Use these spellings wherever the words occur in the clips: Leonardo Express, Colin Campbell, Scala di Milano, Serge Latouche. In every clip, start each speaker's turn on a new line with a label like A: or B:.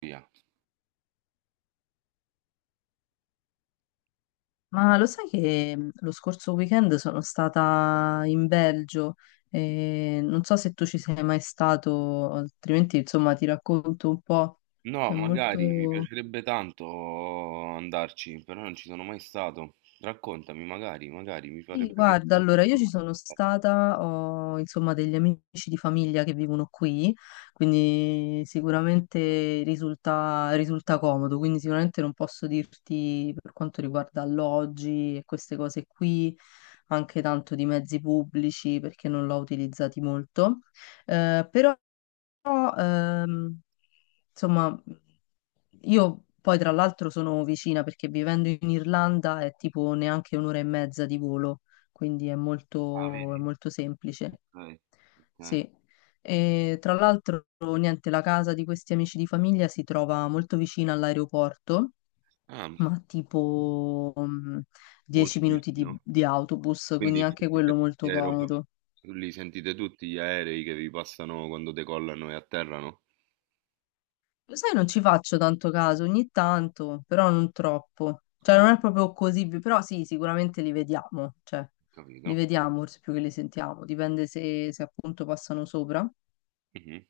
A: Via.
B: Ma lo sai che lo scorso weekend sono stata in Belgio e non so se tu ci sei mai stato, altrimenti insomma ti racconto un po'.
A: No,
B: È
A: magari mi
B: molto.
A: piacerebbe tanto andarci, però non ci sono mai stato. Raccontami, magari mi
B: Sì,
A: farebbe
B: guarda,
A: piacere.
B: allora io ci sono stata, ho insomma degli amici di famiglia che vivono qui, quindi sicuramente risulta comodo, quindi sicuramente non posso dirti per quanto riguarda alloggi e queste cose qui, anche tanto di mezzi pubblici perché non l'ho utilizzati molto, eh, però però, insomma, io poi tra l'altro sono vicina perché vivendo in Irlanda è tipo neanche un'ora e mezza di volo, quindi è
A: Ah, vedi?
B: molto semplice.
A: Ok, ok.
B: Sì. E tra l'altro, niente, la casa di questi amici di famiglia si trova molto vicina all'aeroporto,
A: Ah,
B: ma tipo 10
A: molto
B: minuti di,
A: vicino.
B: di autobus, quindi
A: Quindi
B: anche
A: sentite
B: quello molto comodo.
A: Lì sentite tutti gli aerei che vi passano quando decollano e atterrano?
B: Lo sai, non ci faccio tanto caso, ogni tanto, però non troppo. Cioè,
A: Ah,
B: non è proprio così, però sì, sicuramente li vediamo, cioè, li
A: capito.
B: vediamo forse più che li sentiamo, dipende se appunto passano sopra.
A: Mhm,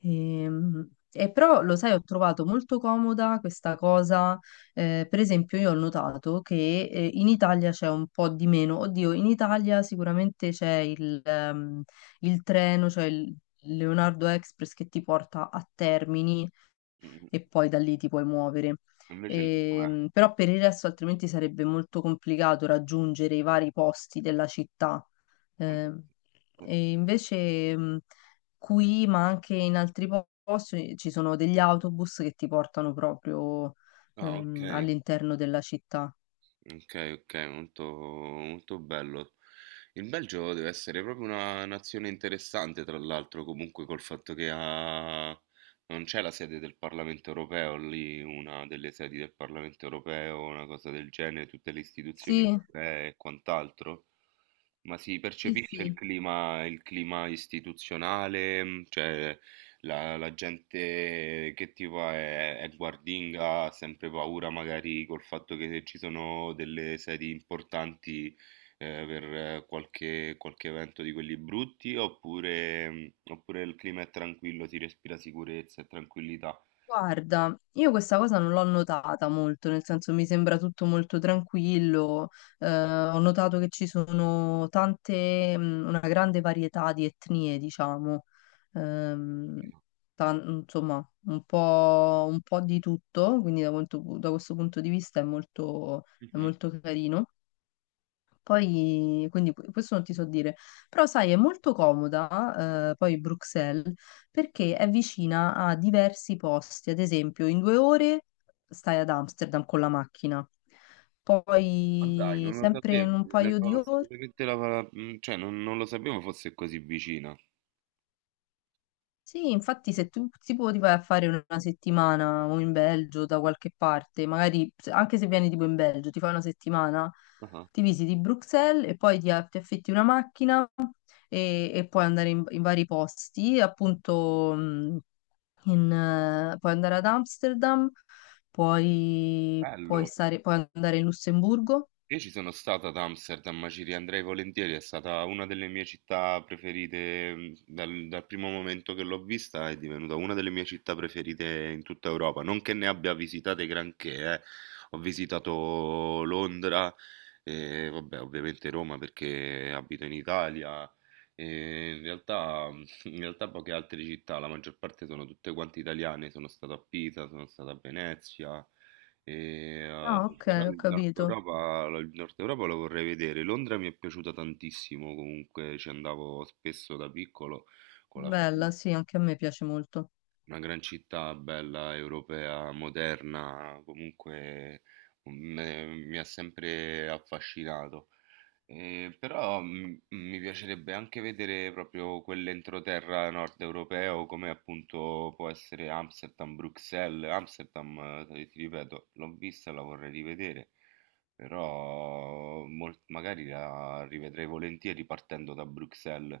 B: Però, lo sai, ho trovato molto comoda questa cosa, per esempio io ho notato che in Italia c'è un po' di meno. Oddio, in Italia sicuramente c'è il treno, cioè il Leonardo Express che ti porta a Termini
A: mhm.
B: e poi da lì ti puoi muovere.
A: Invece lì com'è?
B: Però per il resto altrimenti sarebbe molto complicato raggiungere i vari posti della città.
A: Vabbè,
B: Ehm,
A: questo-
B: e invece qui, ma anche in altri posti, ci sono degli autobus che ti portano proprio
A: Ah, ok,
B: all'interno della città.
A: ok, ok, molto, molto bello. Il Belgio deve essere proprio una nazione interessante, tra l'altro, comunque col fatto che ha... non c'è la sede del Parlamento europeo lì, una delle sedi del Parlamento europeo, una cosa del genere, tutte le istituzioni
B: Sì,
A: europee e quant'altro, ma si
B: sì,
A: percepisce
B: sì.
A: il clima istituzionale, cioè la gente che tipo è guardinga, ha sempre paura magari col fatto che ci sono delle sedi importanti per qualche evento di quelli brutti oppure, oppure il clima è tranquillo, si respira sicurezza e tranquillità.
B: Guarda, io questa cosa non l'ho notata molto, nel senso mi sembra tutto molto tranquillo, ho notato che ci sono tante, una grande varietà di etnie, diciamo, ehm,
A: Capito?
B: insomma, un po' di tutto, quindi da questo punto di vista è
A: Mhm.
B: molto carino. Poi, quindi questo non ti so dire, però sai, è molto comoda, poi Bruxelles, perché è vicina a diversi posti, ad esempio in due ore stai ad Amsterdam con la macchina,
A: Ma dai,
B: poi
A: non lo
B: sempre in
A: sapevo,
B: un
A: ne
B: paio di
A: avevo
B: ore.
A: assolutamente cioè non lo sapevo fosse così vicina.
B: Sì, infatti se tu tipo ti puoi tipo, vai a fare una settimana o in Belgio da qualche parte, magari anche se vieni tipo in Belgio, ti fai una settimana,
A: Ah,
B: ti visiti Bruxelles e poi ti affitti una macchina e puoi andare in vari posti, appunto puoi andare ad Amsterdam,
A: bello.
B: puoi stare, puoi andare in Lussemburgo.
A: Io ci sono stato ad Amsterdam, ma ci riandrei volentieri, è stata una delle mie città preferite dal primo momento che l'ho vista, è divenuta una delle mie città preferite in tutta Europa, non che ne abbia visitate granché, eh. Ho visitato Londra, e, vabbè, ovviamente Roma perché abito in Italia, e in realtà, in realtà poche altre città, la maggior parte sono tutte quante italiane, sono stato a Pisa, sono stato a Venezia. E,
B: Ah, ok,
A: però
B: ho capito.
A: Il Nord Europa lo vorrei vedere. Londra mi è piaciuta tantissimo, comunque ci andavo spesso da piccolo con la famiglia.
B: Bella, sì, anche a me piace molto.
A: Una gran città bella, europea, moderna, comunque mi ha sempre affascinato. Però mi piacerebbe anche vedere proprio quell'entroterra nord europeo come appunto può essere Amsterdam, Bruxelles. Amsterdam, ti ripeto, l'ho vista, la vorrei rivedere, però magari la rivedrei volentieri partendo da Bruxelles,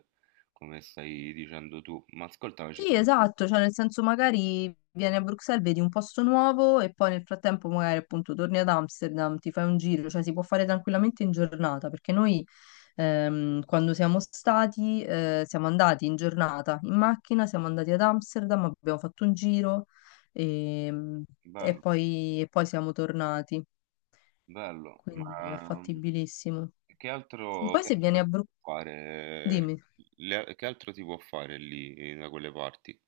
A: come stai dicendo tu. Ma ascoltami, ci
B: Sì,
A: sono...
B: esatto, cioè nel senso magari vieni a Bruxelles, vedi un posto nuovo e poi nel frattempo magari appunto torni ad Amsterdam, ti fai un giro, cioè si può fare tranquillamente in giornata, perché noi quando siamo stati siamo andati in giornata in macchina, siamo andati ad Amsterdam, abbiamo fatto un giro, ehm, e,
A: Bello,
B: poi, e poi siamo tornati,
A: bello,
B: quindi è
A: ma
B: fattibilissimo. E poi
A: che
B: se
A: altro
B: vieni a
A: si
B: Bruxelles,
A: può fare?
B: dimmi.
A: Che altro si può fare lì da quelle parti?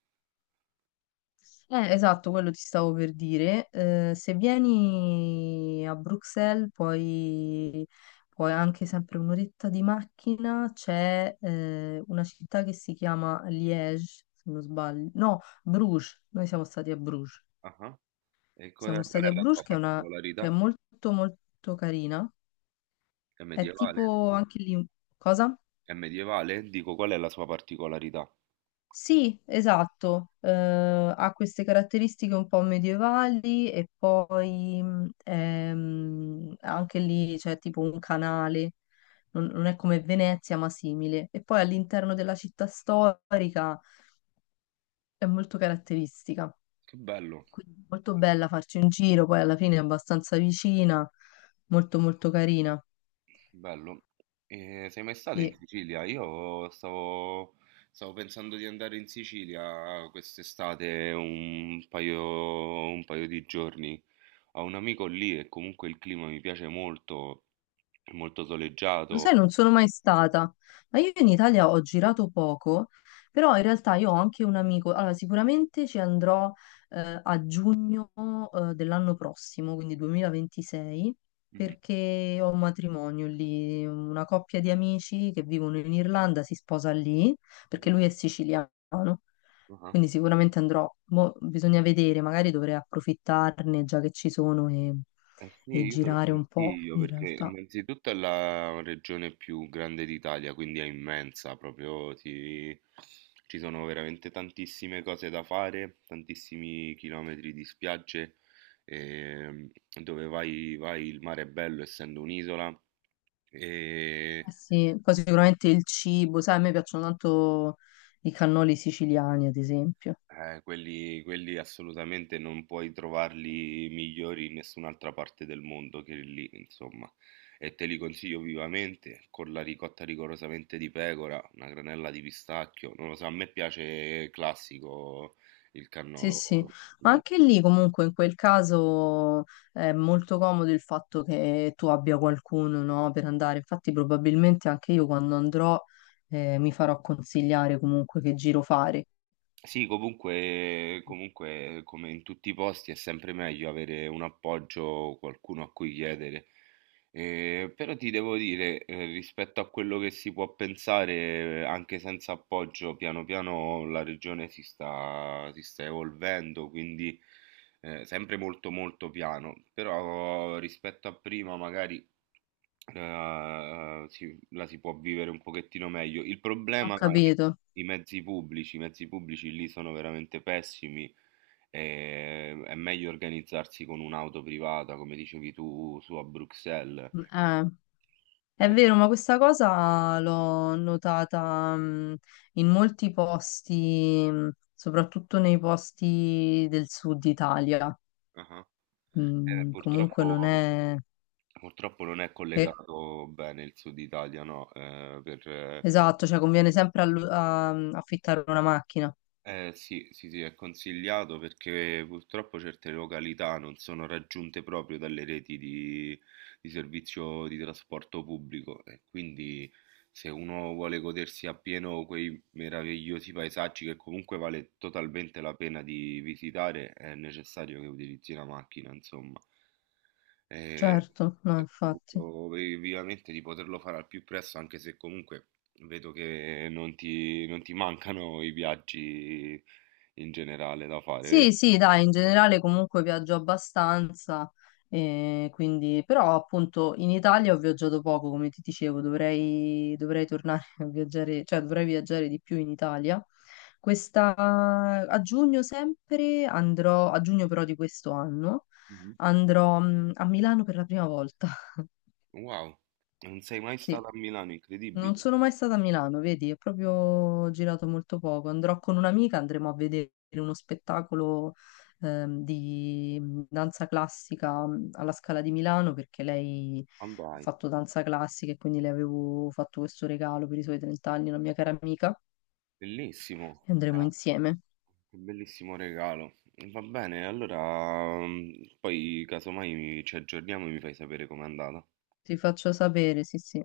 B: Esatto, quello ti stavo per dire. Se vieni a Bruxelles, poi anche sempre un'oretta di macchina, c'è una città che si chiama Liège, se non sbaglio. No, Bruges. Noi siamo stati a Bruges.
A: Ah-ah. E
B: Siamo
A: qual
B: stati a
A: è la
B: Bruges,
A: sua
B: che è
A: particolarità?
B: molto, molto carina.
A: È
B: È
A: medievale?
B: tipo anche lì... Cosa?
A: È medievale? Dico, qual è la sua particolarità?
B: Sì, esatto, ha queste caratteristiche un po' medievali e poi anche lì c'è tipo un canale, non è come Venezia ma simile. E poi all'interno della città storica è molto caratteristica,
A: Che bello,
B: quindi molto bella farci un giro, poi alla fine è abbastanza vicina, molto molto carina.
A: bello. E sei mai stato in
B: Sì.
A: Sicilia? Stavo pensando di andare in Sicilia quest'estate un paio di giorni. Ho un amico lì e comunque il clima mi piace molto, è molto
B: Lo
A: soleggiato.
B: sai, non sono mai stata, ma io in Italia ho girato poco, però in realtà io ho anche un amico, allora sicuramente ci andrò a giugno dell'anno prossimo, quindi 2026,
A: Mhm.
B: perché ho un matrimonio lì, una coppia di amici che vivono in Irlanda si sposa lì, perché lui è siciliano,
A: Ah.
B: quindi sicuramente andrò. Mo bisogna vedere, magari dovrei approfittarne già che ci sono e
A: Eh sì,
B: e
A: io te lo
B: girare un po'
A: consiglio
B: in
A: perché
B: realtà.
A: innanzitutto è la regione più grande d'Italia, quindi è immensa, proprio ci sono veramente tantissime cose da fare, tantissimi chilometri di spiagge, ehm, dove vai, vai il mare è bello essendo un'isola, e
B: Eh sì, poi sicuramente il cibo, sai, a me piacciono tanto i cannoli siciliani, ad esempio.
A: eh, quelli assolutamente non puoi trovarli migliori in nessun'altra parte del mondo che lì, insomma. E te li consiglio vivamente, con la ricotta rigorosamente di pecora, una granella di pistacchio. Non lo so, a me piace classico il
B: Sì,
A: cannolo.
B: sì, ma anche lì comunque in quel caso è molto comodo il fatto che tu abbia qualcuno, no, per andare. Infatti probabilmente anche io quando andrò mi farò consigliare comunque che giro fare.
A: Sì, comunque, come in tutti i posti, è sempre meglio avere un appoggio, qualcuno a cui chiedere. Però ti devo dire, rispetto a quello che si può pensare, anche senza appoggio, piano piano la regione si sta evolvendo, quindi sempre molto molto piano. Però rispetto a prima, magari eh, la si può vivere un pochettino meglio. Il
B: Ho
A: problema è
B: capito.
A: i mezzi pubblici lì sono veramente pessimi. E è meglio organizzarsi con un'auto privata, come dicevi tu, su a Bruxelles.
B: Eh. È
A: Eh,
B: vero, ma questa cosa l'ho notata, in molti posti, soprattutto nei posti del sud Italia.
A: ah. Eh,
B: Mm, comunque non
A: purtroppo,
B: è...
A: purtroppo non è
B: Eh,
A: collegato bene il sud Italia, no?
B: esatto, cioè conviene sempre affittare una macchina.
A: Eh sì, sì, sì, è consigliato perché purtroppo certe località non sono raggiunte proprio dalle reti di servizio di trasporto pubblico e quindi se uno vuole godersi appieno quei meravigliosi paesaggi che comunque vale totalmente la pena di visitare, è necessario che utilizzi la macchina, insomma. E,
B: Certo, no,
A: e
B: infatti.
A: auguro vivamente di poterlo fare al più presto, anche se comunque vedo che non ti mancano i viaggi in generale da fare,
B: Sì,
A: vero?
B: sì, dai, in generale comunque viaggio abbastanza, quindi, però appunto in Italia ho viaggiato poco, come ti dicevo, dovrei tornare a viaggiare, cioè dovrei viaggiare di più in Italia. Questa, a giugno sempre andrò, a giugno però di questo anno,
A: Mhm.
B: andrò a Milano per la prima volta,
A: Wow, non sei mai
B: sì.
A: stato a Milano,
B: Non
A: incredibile.
B: sono mai stata a Milano, vedi, ho proprio girato molto poco. Andrò con un'amica, andremo a vedere uno spettacolo di danza classica alla Scala di Milano perché lei ha
A: Andai,
B: fatto danza classica e quindi le avevo fatto questo regalo per i suoi 30 anni, una mia cara amica,
A: bellissimo,
B: e andremo insieme.
A: che bellissimo regalo. Va bene, allora poi casomai ci aggiorniamo e mi fai sapere com'è andata.
B: Ti faccio sapere, sì, sì.